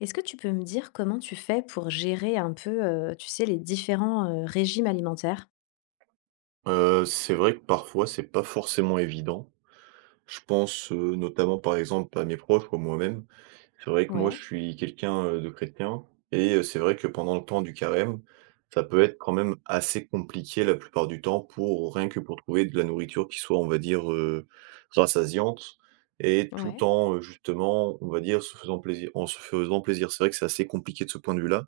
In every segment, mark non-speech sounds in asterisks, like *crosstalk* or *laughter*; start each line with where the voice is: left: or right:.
left: Est-ce que tu peux me dire comment tu fais pour gérer un peu, tu sais, les différents, régimes alimentaires?
right: C'est vrai que parfois c'est pas forcément évident. Je pense, notamment par exemple à mes proches ou à moi-même. C'est vrai que moi
left: Ouais,
right: je suis quelqu'un de chrétien et c'est vrai que pendant le temps du carême, ça peut être quand même assez compliqué la plupart du temps pour rien que pour trouver de la nourriture qui soit on va dire rassasiante et tout
left: ouais.
right: en justement on va dire se faisant plaisir en se faisant plaisir. C'est vrai que c'est assez compliqué de ce point de vue-là.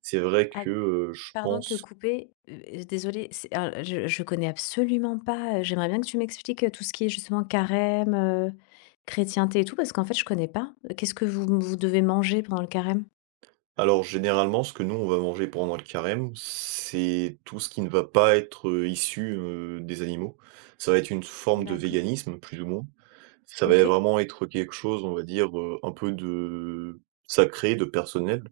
right: C'est vrai
left: Ah,
right: que, je
left: pardon de te
right: pense.
left: couper, désolée, c'est alors je connais absolument pas, j'aimerais bien que tu m'expliques, tout ce qui est justement carême, chrétienté et tout parce qu'en fait je connais pas. Qu'est-ce que vous devez manger pendant le carême?
right: Alors généralement, ce que nous, on va manger pendant le carême, c'est tout ce qui ne va pas être issu des animaux. Ça va être une forme de
left: D'accord.
right: véganisme, plus ou moins. Ça va
left: OK.
right: vraiment être quelque chose, on va dire un peu de sacré, de personnel.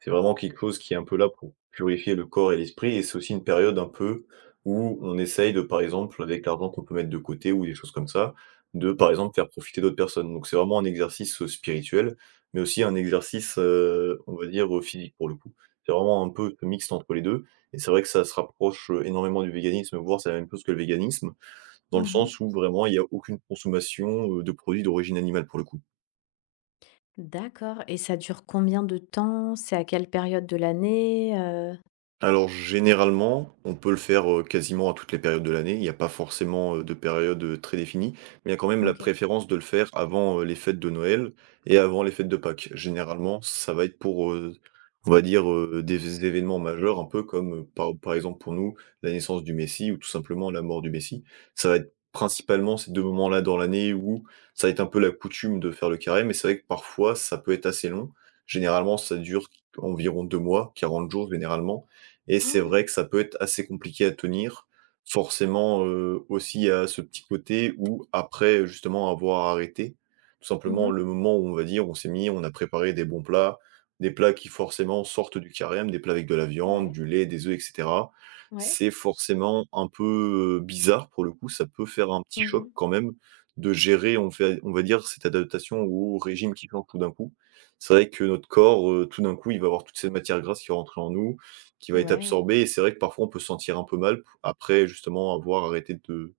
right: C'est vraiment quelque chose qui est un peu là pour purifier le corps et l'esprit et c'est aussi une période un peu où on essaye de, par exemple, avec l'argent qu'on peut mettre de côté ou des choses comme ça, de, par exemple, faire profiter d'autres personnes. Donc, c'est vraiment un exercice spirituel, mais aussi un exercice on va dire physique pour le coup. C'est vraiment un peu mixte entre les 2 et c'est vrai que ça se rapproche énormément du véganisme, voire c'est la même chose que le véganisme, dans le
left: Mmh.
right: sens où vraiment il y a aucune consommation de produits d'origine animale pour le coup.
left: D'accord et ça dure combien de temps? C'est à quelle période de l'année?
right: Alors généralement, on peut le faire quasiment à toutes les périodes de l'année. Il n'y a pas forcément de période très définie, mais il y a quand même la
left: OK.
right: préférence de le faire avant les fêtes de Noël et avant les fêtes de Pâques. Généralement, ça va être pour on va dire des événements majeurs un peu comme par exemple pour nous, la naissance du Messie ou tout simplement la mort du Messie. Ça va être principalement ces 2 moments-là dans l'année où ça va être un peu la coutume de faire le carême. Mais c'est vrai que parfois ça peut être assez long. Généralement, ça dure environ 2 mois, 40 jours généralement, et c'est
left: Ah.
right: vrai que ça peut être assez compliqué à tenir. Forcément, aussi à ce petit côté où après justement avoir arrêté, tout simplement
left: Mmh.
right: le moment où on va dire on s'est mis, on a préparé des bons plats, des plats qui forcément sortent du carême, des plats avec de la viande,
left: Ouais.
right: du lait, des œufs et cetera.
left: Ouais.
right: C'est forcément un peu, bizarre pour le coup, ça peut faire un petit choc
left: Mmh.
right: quand même de gérer on fait on va dire cette adaptation au régime qui change tout d'un coup. C'est vrai que notre corps tout d'un coup, il va avoir toutes ces matières grasses qui vont rentrer en nous. Qui va être
left: Ouais,
right: absorbé et c'est vrai que parfois on peut se sentir un peu mal p après justement avoir arrêté de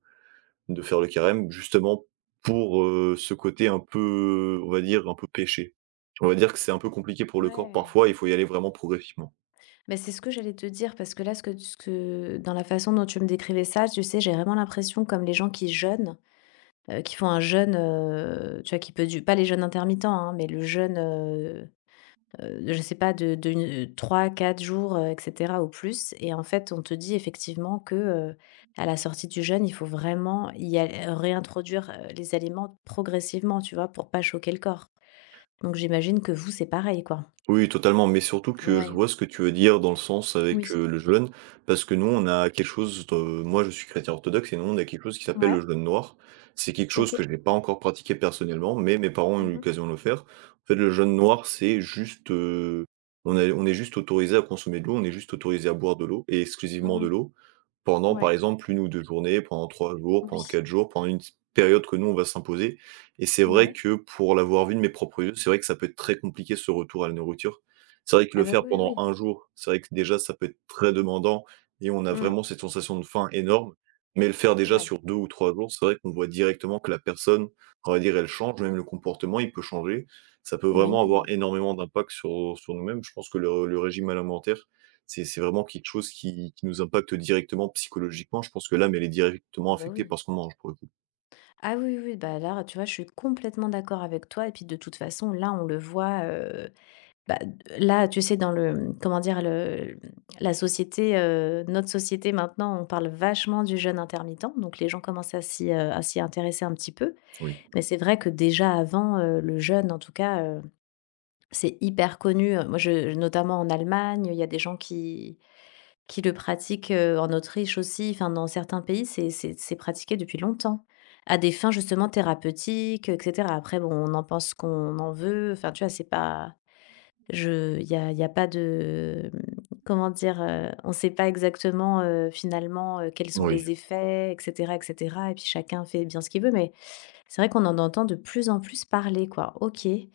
right: faire le carême justement pour ce côté un peu, on va dire, un peu péché. On va dire que c'est un peu compliqué pour le corps
left: ouais.
right: parfois, il faut y aller vraiment progressivement.
left: Mais c'est ce que j'allais te dire parce que là, ce que dans la façon dont tu me décrivais ça, tu sais, j'ai vraiment l'impression comme les gens qui jeûnent, qui font un jeûne, tu vois, qui peut du pas les jeûnes intermittents, hein, mais le jeûne, je sais pas, de une 3-4 jours, et cetera au plus et en fait, on te dit effectivement que, à la sortie du jeûne, il faut vraiment y al réintroduire, les aliments progressivement, tu vois, pour pas choquer le corps. Donc j'imagine que vous, c'est pareil, quoi?
right: Oui, totalement, mais surtout que je
left: Ouais,
right: vois ce que tu veux dire dans le sens avec
left: oui.
right: le jeûne, parce que nous, on a quelque chose de moi, je suis chrétien orthodoxe et nous, on a quelque chose qui s'appelle
left: Ouais,
right: le jeûne noir. C'est quelque chose
left: OK.
right: que j'ai pas encore pratiqué personnellement, mais mes parents ont eu
left: Mhm.
right: l'occasion de le faire. En fait, le jeûne noir, c'est juste, on est juste autorisé à consommer de l'eau, on est juste autorisé à boire de l'eau et exclusivement de
left: Mhm.
right: l'eau pendant, par
left: Ouais.
right: exemple, 1 ou 2 journées, pendant 3 jours, pendant
left: Oui.
right: 4 jours, pendant une période que nous, on va s'imposer et c'est vrai
left: Ouais.
right: que pour l'avoir vu de mes propres yeux, c'est vrai que ça peut être très compliqué ce retour à la nourriture. C'est vrai que
left: Ah
right: le
left: bah,
right: faire
left: oui, oui,
right: pendant
left: oui.
right: un jour, c'est vrai que déjà ça peut être très demandant et on a
left: Mmh.
right: vraiment cette sensation de faim énorme. Mais le faire déjà
left: Ouais.
right: sur 2 ou 3 jours, c'est vrai qu'on voit directement que la personne, on va dire, elle change, même le comportement, il peut changer. Ça peut vraiment avoir
left: Oui.
right: énormément d'impact sur nous-mêmes. Je pense que le régime alimentaire, c'est vraiment quelque chose qui nous impacte directement psychologiquement. Je pense que l'âme, elle est
left: Ah
right: directement
left: bah,
right: affectée
left: oui.
right: par ce qu'on mange pour le coup.
left: Ah oui, oui, bah, là, tu vois, je suis complètement d'accord avec toi et puis, de toute façon, là, on le voit, bah, là, tu sais, dans le, comment dire? Le la société, notre société, maintenant, on parle vachement du jeûne intermittent, donc les gens commencent à s'y intéresser un petit peu,
right: Oui.
left: mais c'est vrai que déjà, avant, le jeûne, en tout cas, c'est hyper connu, moi je notamment en Allemagne, il y a des gens qui le pratiquent, en Autriche aussi, enfin dans certains pays, c'est pratiqué depuis longtemps. À des fins justement thérapeutiques, et cetera. Après bon, on en pense qu'on en veut, enfin tu vois? C'est pas je il y a pas de, comment dire? On ne sait pas exactement, finalement, quels sont
right: Oui.
left: les effets, et cetera, et cetera et puis chacun fait bien ce qu'il veut, mais c'est vrai qu'on en entend de plus en plus parler, quoi. OK. Et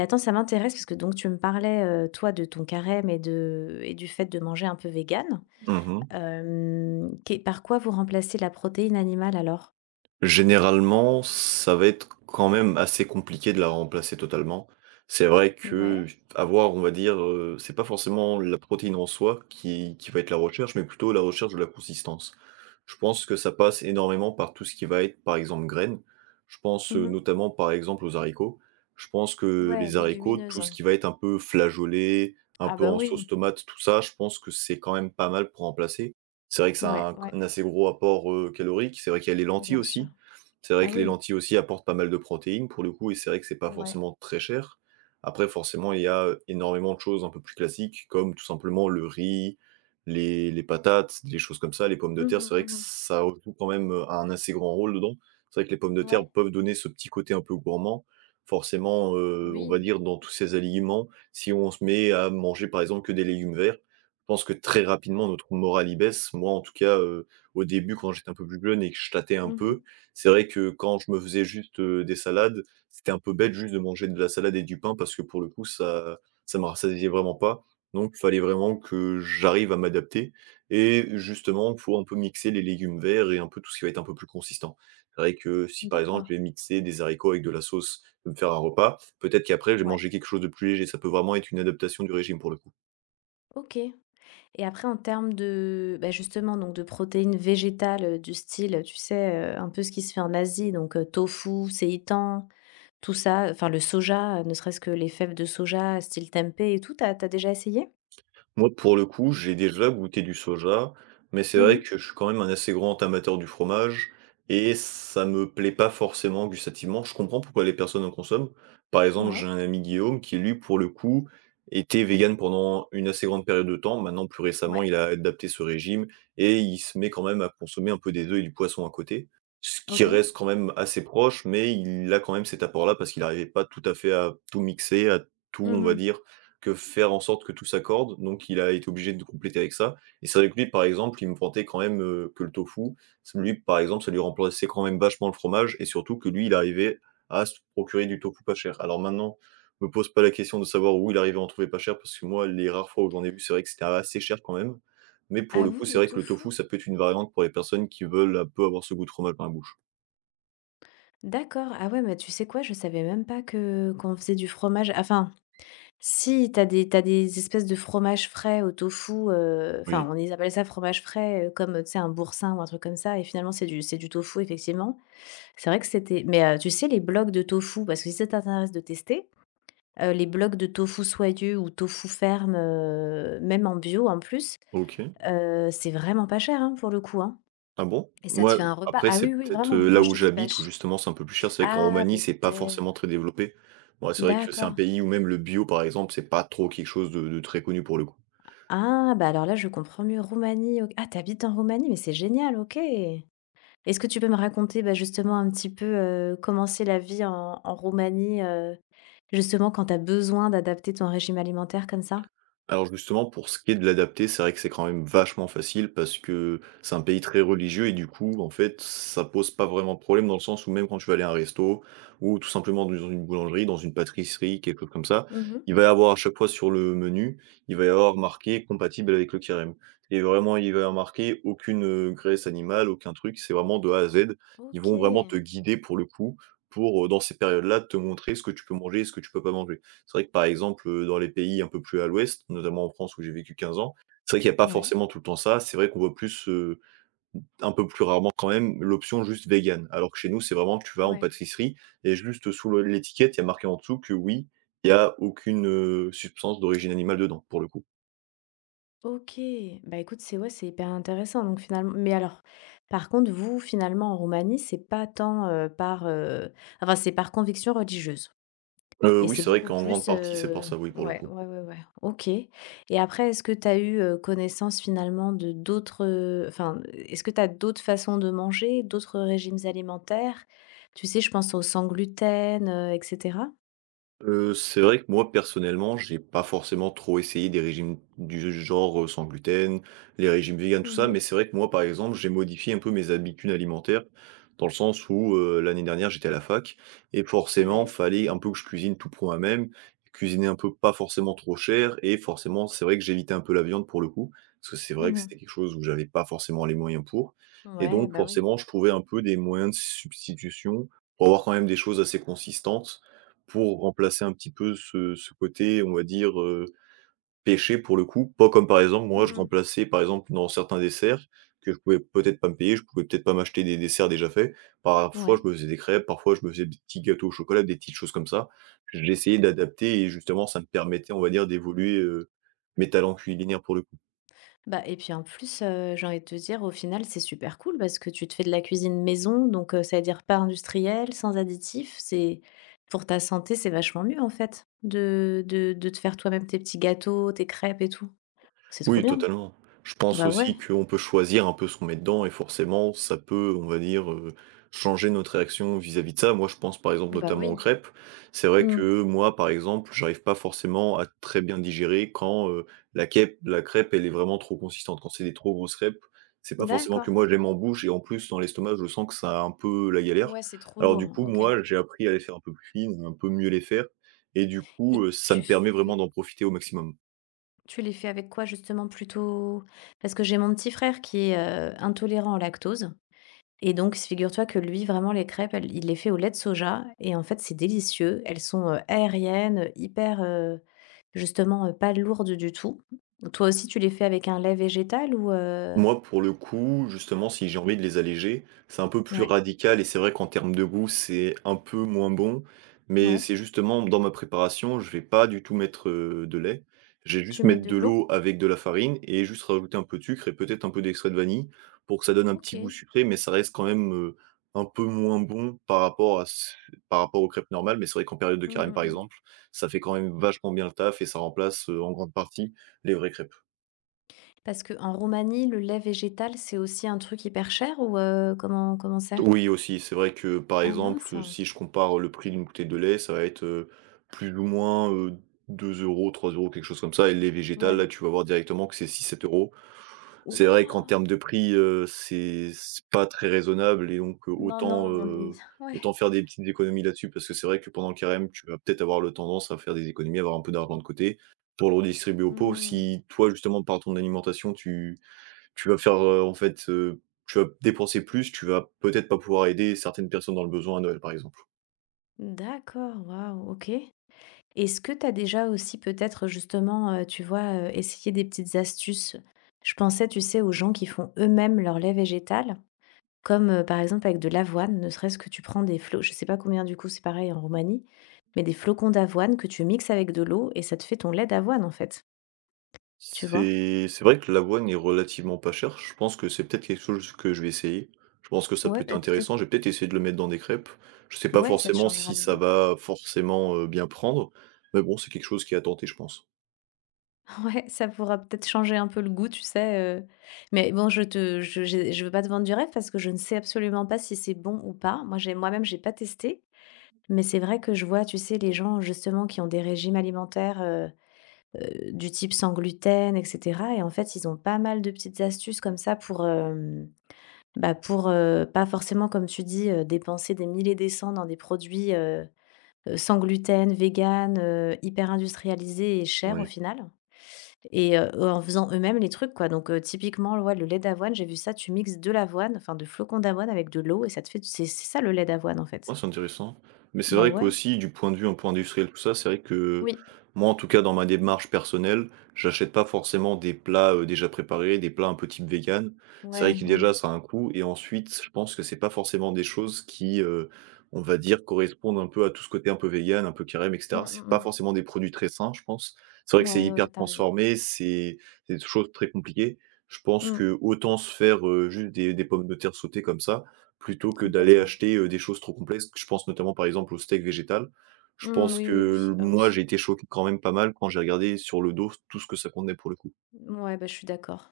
left: attends, ça m'intéresse parce que donc tu me parlais, toi, de ton carême et du fait de manger un peu vegan.
right: Mmh.
left: Hem, qu'est par quoi vous remplacez la protéine animale alors?
right: Généralement, ça va être quand même assez compliqué de la remplacer totalement. C'est vrai
left: Ouais.
right: que avoir, on va dire c'est pas forcément la protéine en soi qui va être la recherche, mais plutôt la recherche de la consistance. Je pense que ça passe énormément par tout ce qui va être, par exemple, graines. Je pense,
left: Mmh.
right: notamment, par exemple, aux haricots. Je pense que
left: Ouais,
right: les haricots, tout
left: légumineuse.
right: ce qui va être un peu flageolé, un
left: Ah
right: peu
left: bah
right: en
left: oui.
right: sauce tomate, tout ça, je pense que c'est quand même pas mal pour remplacer. C'est vrai que ça
left: Ouais,
right: a un
left: ouais,
right: un assez gros apport calorique. C'est vrai qu'il y a les lentilles
left: bien sûr.
right: aussi. C'est vrai
left: Ah
right: que les
left: oui.
right: lentilles aussi apportent pas mal de protéines pour le coup et c'est vrai que c'est pas
left: Ouais.
right: forcément très cher. Après forcément, il y a, énormément de choses un peu plus classiques comme tout simplement le riz, les patates, les choses comme ça, les pommes de
left: Mmh
right: terre,
left: mh,
right: c'est vrai que
left: mmh.
right: ça joue quand même un assez grand rôle dedans. C'est vrai que les pommes de terre
left: Ouais.
right: peuvent donner ce petit côté un peu gourmand. Forcément, on va
left: Oui.
right: dire dans tous ces aliments, si on se met à manger par exemple que des légumes verts, je pense que très rapidement notre morale y baisse. Moi en tout cas, au début quand j'étais un peu plus jeune et que je tâtais un
left: Mmh.
right: peu, c'est vrai que quand je me faisais juste des salades, c'était un peu bête juste de manger de la salade et du pain parce que pour le coup ça me rassasiait vraiment pas, donc il fallait vraiment que j'arrive à m'adapter et justement pour un peu mixer les légumes verts et un peu tout ce qui va être un peu plus consistant. C'est vrai que si par exemple
left: D'accord.
right: je vais mixer des haricots avec de la sauce, je vais me faire un repas, peut-être qu'après je vais
left: Ouais.
right: manger quelque chose de plus léger. Ça peut vraiment être une adaptation du régime pour le coup.
left: OK. Et après en termes de, bah, justement donc de protéines végétales, du style, tu sais, un peu ce qui se fait en Asie donc tofu, seitan, tout ça, enfin le soja, ne serait-ce que les fèves de soja style tempeh et tout, t'as déjà essayé?
right: Moi, pour le coup, j'ai déjà goûté du soja, mais c'est vrai
left: Mhm.
right: que je suis quand même un assez grand amateur du fromage et ça me plaît pas forcément gustativement. Je comprends pourquoi les personnes en consomment. Par exemple, j'ai
left: Ouais.
right: un ami Guillaume qui, lui, pour le coup, était vegan pendant une assez grande période de temps. Maintenant, plus
left: Ouais.
right: récemment, il a adapté ce régime et il se met quand même à consommer un peu des œufs et du poisson à côté. Ce qui
left: OK.
right: reste quand même assez proche, mais il a quand même cet apport-là parce qu'il n'arrivait pas tout à fait à tout mixer, à tout,
left: Mhm
right: on va
left: mh.
right: dire, que faire en sorte que tout s'accorde, donc il a été obligé de compléter avec ça et c'est vrai que lui, par exemple, il me vantait quand même que le tofu, ça lui, par exemple, ça lui remplaçait quand même vachement le fromage et surtout que lui, il arrivait à se procurer du tofu pas cher. Alors maintenant, je me pose pas la question de savoir où il arrivait à en trouver pas cher parce que moi, les rares fois où j'en ai vu, c'est vrai que c'était assez cher quand même, mais pour
left: Ah
right: le coup,
left: bon,
right: c'est
left: le
right: vrai que le
left: tofu?
right: tofu, ça peut être une variante pour les personnes qui veulent un peu avoir ce goût de fromage dans la bouche.
left: D'accord. Ah ouais, mais tu sais quoi? Je savais même pas que qu'on faisait du fromage enfin, si, t'as des espèces de fromages frais au tofu, enfin,
right: Oui.
left: on les appelle ça fromage frais, comme, tu sais, un boursin ou un truc comme ça et finalement, c'est du tofu, effectivement. C'est vrai que c'était mais tu sais, les blocs de tofu, parce que si ça t'intéresse de tester, les blocs de tofu soyeux ou tofu ferme, même en bio, en plus,
right: OK.
left: c'est vraiment pas cher, hein, pour le coup, hein
right: Ah bon?
left: et ça te
right: Moi,
left: fait un repas
right: après
left: ah
right: c'est
left: oui, oui,
right: peut-être
left: vraiment,
right: là
left: quand je
right: où
left: te dis pas
right: j'habite où
left: ch
right: justement c'est un peu plus cher. C'est vrai qu'en
left: ah
right: Roumanie, c'est pas
left: peut-être,
right: forcément très développé. Bon, c'est vrai que c'est un
left: d'accord.
right: pays où même le bio, par exemple, c'est pas trop quelque chose de très connu pour le coup.
left: Ah, bah, alors là, je comprends mieux. Roumanie, OK. Ah, t'habites en Roumanie, mais c'est génial, OK. Est-ce que tu peux me raconter, bah, justement un petit peu, comment c'est la vie en Roumanie, justement quand t'as besoin d'adapter ton régime alimentaire comme ça?
right: Alors justement, pour ce qui est de l'adapter, c'est vrai que c'est quand même vachement facile parce que c'est un pays très religieux et du coup, en fait, ça pose pas vraiment de problème dans le sens où même quand tu vas aller à un resto ou tout simplement dans une boulangerie, dans une pâtisserie, quelque chose comme ça,
left: Mhm.
right: il va y avoir à chaque fois sur le menu, il va y avoir marqué compatible avec le carême. Et vraiment, il va y avoir marqué aucune graisse animale, aucun truc, c'est vraiment de A à Z. Ils vont vraiment te
left: OK.
right: guider pour le coup, pour dans ces périodes-là, te montrer ce que tu peux manger et ce que tu peux pas manger. C'est vrai que par exemple, dans les pays un peu plus à l'ouest, notamment en France où j'ai vécu 15 ans, c'est vrai qu'il n'y a pas
left: Ouais,
right: forcément tout le temps ça. C'est vrai qu'on voit plus, un peu plus rarement quand même l'option juste végane. Alors que chez nous, c'est vraiment tu vas en
left: ouais.
right: pâtisserie et juste sous le l'étiquette, il y a marqué en dessous que oui, il y a aucune, substance d'origine animale dedans, pour le coup.
left: OK. Bah, écoute, c'est ouais, c'est hyper intéressant donc finalement mais alors, par contre, vous, finalement, en Roumanie, c'est pas tant, par, enfin, c'est par conviction religieuse? Et
right: Oui,
left: c'est
right: c'est vrai
left: beaucoup
right: qu'en grande
left: plus,
right: partie, c'est pour ça, oui, pour le
left: ouais,
right: coup.
left: ouais, ouais, ouais. OK, et après est-ce que tu as eu, connaissance finalement de d'autres, enfin, est-ce que tu as d'autres façons de manger, d'autres régimes alimentaires? Tu sais, je pense aux sans gluten, et cetera?
right: C'est vrai que moi, personnellement, j'ai pas forcément trop essayé des régimes du genre, sans gluten, les régimes véganes, tout ça,
left: Mmh.
right: mais c'est vrai que moi, par exemple, j'ai modifié un peu mes habitudes alimentaires, dans le sens où, l'année dernière, j'étais à la fac et forcément,
left: Ouais.
right: fallait un peu que je cuisine tout pour moi-même, cuisiner un peu pas forcément trop cher et forcément, c'est vrai que j'évitais un peu la viande pour le coup, parce que c'est vrai que
left: Mmh.
right: c'était quelque chose où j'avais pas forcément les moyens pour, et
left: Ouais,
right: donc
left: bah, oui.
right: forcément, je trouvais un peu des moyens de substitution pour avoir quand même des choses assez consistantes pour remplacer un petit peu ce côté, on va dire, péché pour le coup, pas comme par exemple moi je
left: Mmh.
right: remplaçais par exemple dans certains desserts que je pouvais peut-être pas me payer, je pouvais peut-être pas m'acheter des desserts déjà faits. Parfois
left: Ouais.
right: je me faisais des crêpes, parfois je me faisais des petits gâteaux au chocolat, des petites choses comme ça. J'essayais d'adapter et justement ça me permettait, on va dire, d'évoluer, mes talents culinaires pour le coup.
left: Bah et puis en plus, j'ai envie de te dire, au final, c'est super cool parce que tu te fais de la cuisine maison, donc ça veut dire pas industriel, sans additifs. C'est pour ta santé, c'est vachement mieux en fait de te faire toi-même tes petits gâteaux, tes crêpes et tout. C'est trop
right: Oui,
left: bien.
right: totalement. Je pense
left: Bah ouais,
right: aussi qu'on peut choisir un peu ce qu'on met dedans et forcément, ça peut, on va dire, changer notre réaction vis-à-vis de ça. Moi, je pense, par exemple,
left: bah
right: notamment aux
left: oui.
right: crêpes. C'est vrai
left: Mmh.
right: que moi, par exemple, j'arrive pas forcément à très bien digérer quand, la crêpe, elle est vraiment trop consistante. Quand c'est des trop grosses crêpes, c'est pas forcément que
left: D'accord.
right: moi, je l'aime en bouche et en plus, dans l'estomac, je sens que ça a un peu la galère.
left: Ouais, c'est trop
right: Alors du
left: lourd,
right: coup,
left: OK.
right: moi, j'ai appris à les faire un peu plus fines, un peu mieux les faire et du coup,
left: Et
right: ça me permet vraiment d'en profiter au maximum.
left: tu les fais avec quoi justement? Plutôt parce que j'ai mon petit frère qui est, intolérant au lactose. Et donc, figure-toi que lui, vraiment, les crêpes, elles il les fait au lait de soja et en fait, c'est délicieux. Elles sont, aériennes, hyper, justement, pas lourdes du tout. Toi aussi, tu les fais avec un lait végétal ou?
right: Moi, pour le coup, justement, si j'ai envie de les alléger, c'est un peu plus
left: Ouais,
right: radical et c'est vrai qu'en termes de goût, c'est un peu moins bon. Mais
left: ouais.
right: c'est justement dans ma préparation, je vais pas du tout mettre de lait. Je vais juste
left: Tu mets
right: mettre
left: de
right: de
left: l'eau?
right: l'eau avec de la farine et juste rajouter un peu de sucre et peut-être un peu d'extrait de vanille pour que ça donne un petit goût
left: OK.
right: sucré, mais ça reste quand même un peu moins bon par rapport aux crêpes normales. Mais c'est vrai qu'en période de
left: Mmh
right: carême,
left: mh
right: par
left: mh.
right: exemple, ça fait quand même vachement bien le taf et ça remplace en grande partie les vraies crêpes.
left: Parce qu'en Roumanie, le lait végétal, c'est aussi un truc hyper cher ou comment c'est?
right: Oui aussi, c'est vrai que, par
left: Ah mince!
right: exemple, si je compare le prix d'une bouteille de lait, ça va être, plus ou moins, 2 €, 3 €, quelque chose comme ça et les végétales, là,
left: Ouais.
right: tu vas voir directement que c'est 6, 7 euros. C'est
left: Oula.
right: vrai qu'en termes de prix, c'est pas très raisonnable et donc
left: Non, non,
right: autant,
left: on y *laughs* ouais.
right: autant faire des petites économies là-dessus parce que c'est vrai que pendant le carême, tu vas peut-être avoir le tendance à faire des économies, avoir un peu d'argent de côté pour le redistribuer aux pauvres.
left: Mmh.
right: Si toi, justement, par ton alimentation, tu vas faire, en fait, tu vas dépenser plus, tu vas peut-être pas pouvoir aider certaines personnes dans le besoin à Noël, par exemple.
left: D'accord, waouh, OK. Est-ce que tu as déjà aussi peut-être justement, tu vois, essayé des petites astuces? Je pensais, tu sais, aux gens qui font eux-mêmes leur lait végétal, comme, par exemple avec de l'avoine, ne serait-ce que tu prends des flo je sais pas combien du coup c'est pareil en Roumanie, mais des flocons d'avoine que tu mixes avec de l'eau et ça te fait ton lait d'avoine en fait, tu vois?
right: C'est vrai que l'avoine est relativement pas chère. Je pense que c'est peut-être quelque chose que je vais essayer. Je pense que ça
left: Ouais,
right: peut être
left: bah, peut-être
right: intéressant. J'ai peut-être essayer de le mettre dans des crêpes. Je sais pas
left: ouais, ça te
right: forcément
left: changera
right: si
left: le
right: ça
left: goût.
right: va forcément, bien prendre, mais bon, c'est quelque chose qui est à tenter, je pense.
left: *laughs* Ouais, ça pourra peut-être changer un peu le goût, tu sais, mais bon je veux pas te vendre du rêve parce que je ne sais absolument pas si c'est bon ou pas. Moi j'ai moi-même j'ai pas testé. Mais c'est vrai que je vois, tu sais, les gens justement qui ont des régimes alimentaires, du type sans gluten et cetera et en fait, ils ont pas mal de petites astuces comme ça pour, bah, pour, pas forcément comme tu dis, dépenser des milliers et des cents dans des produits, sans gluten, vegan, hyper industrialisés et chers au
right: Oui.
left: final et en faisant eux-mêmes les trucs quoi. Donc typiquement, ouais, le lait d'avoine, j'ai vu ça, tu mixes de l'avoine, enfin de flocons d'avoine avec de l'eau et ça te fait c'est ça le lait d'avoine en fait?
right: Ouais, c'est intéressant. Mais c'est
left: Bah,
right: vrai
left: ouais.
right: qu'aussi, du point de vue un peu industriel, tout ça, c'est vrai que
left: Oui.
right: moi, en tout cas, dans ma démarche personnelle, j'achète pas forcément des plats, déjà préparés, des plats un peu type vegan. C'est vrai
left: Ouais,
right: que
left: ouais,
right: déjà,
left: ouais.
right: ça a un coût et ensuite, je pense que c'est pas forcément des choses qui, on va dire, correspondent un peu à tout ce côté un peu vegan, un peu carême et cetera.
left: Mmh, mmh
right: C'est pas
left: mh.
right: forcément des produits très sains, je pense. C'est vrai que c'est
left: Ouais, ouais, ouais,
right: hyper
left: tu raison.
right: transformé, c'est des choses très compliquées. Je pense
left: Mmh,
right: que autant se faire, juste des pommes de terre sautées comme ça, plutôt que d'aller
left: complètement.
right: acheter, des choses trop complexes, je pense notamment par exemple au steak végétal. Je
left: Mmh,
right: pense
left: oui,
right: que
left: oui, oui.
right: l
left: Ah
right: moi
left: oui.
right: j'ai été choqué quand même pas mal quand j'ai regardé sur le dos tout ce que ça contenait pour le coup.
left: Mmh, ouais bah, je suis d'accord.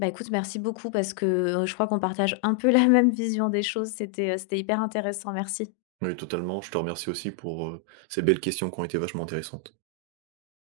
left: Bah, écoute, merci beaucoup parce que, je crois qu'on partage un peu *laughs* la même vision des choses. C'était hyper intéressant. Merci.
right: Oui totalement, je te remercie aussi pour, ces belles questions qui ont été vachement intéressantes.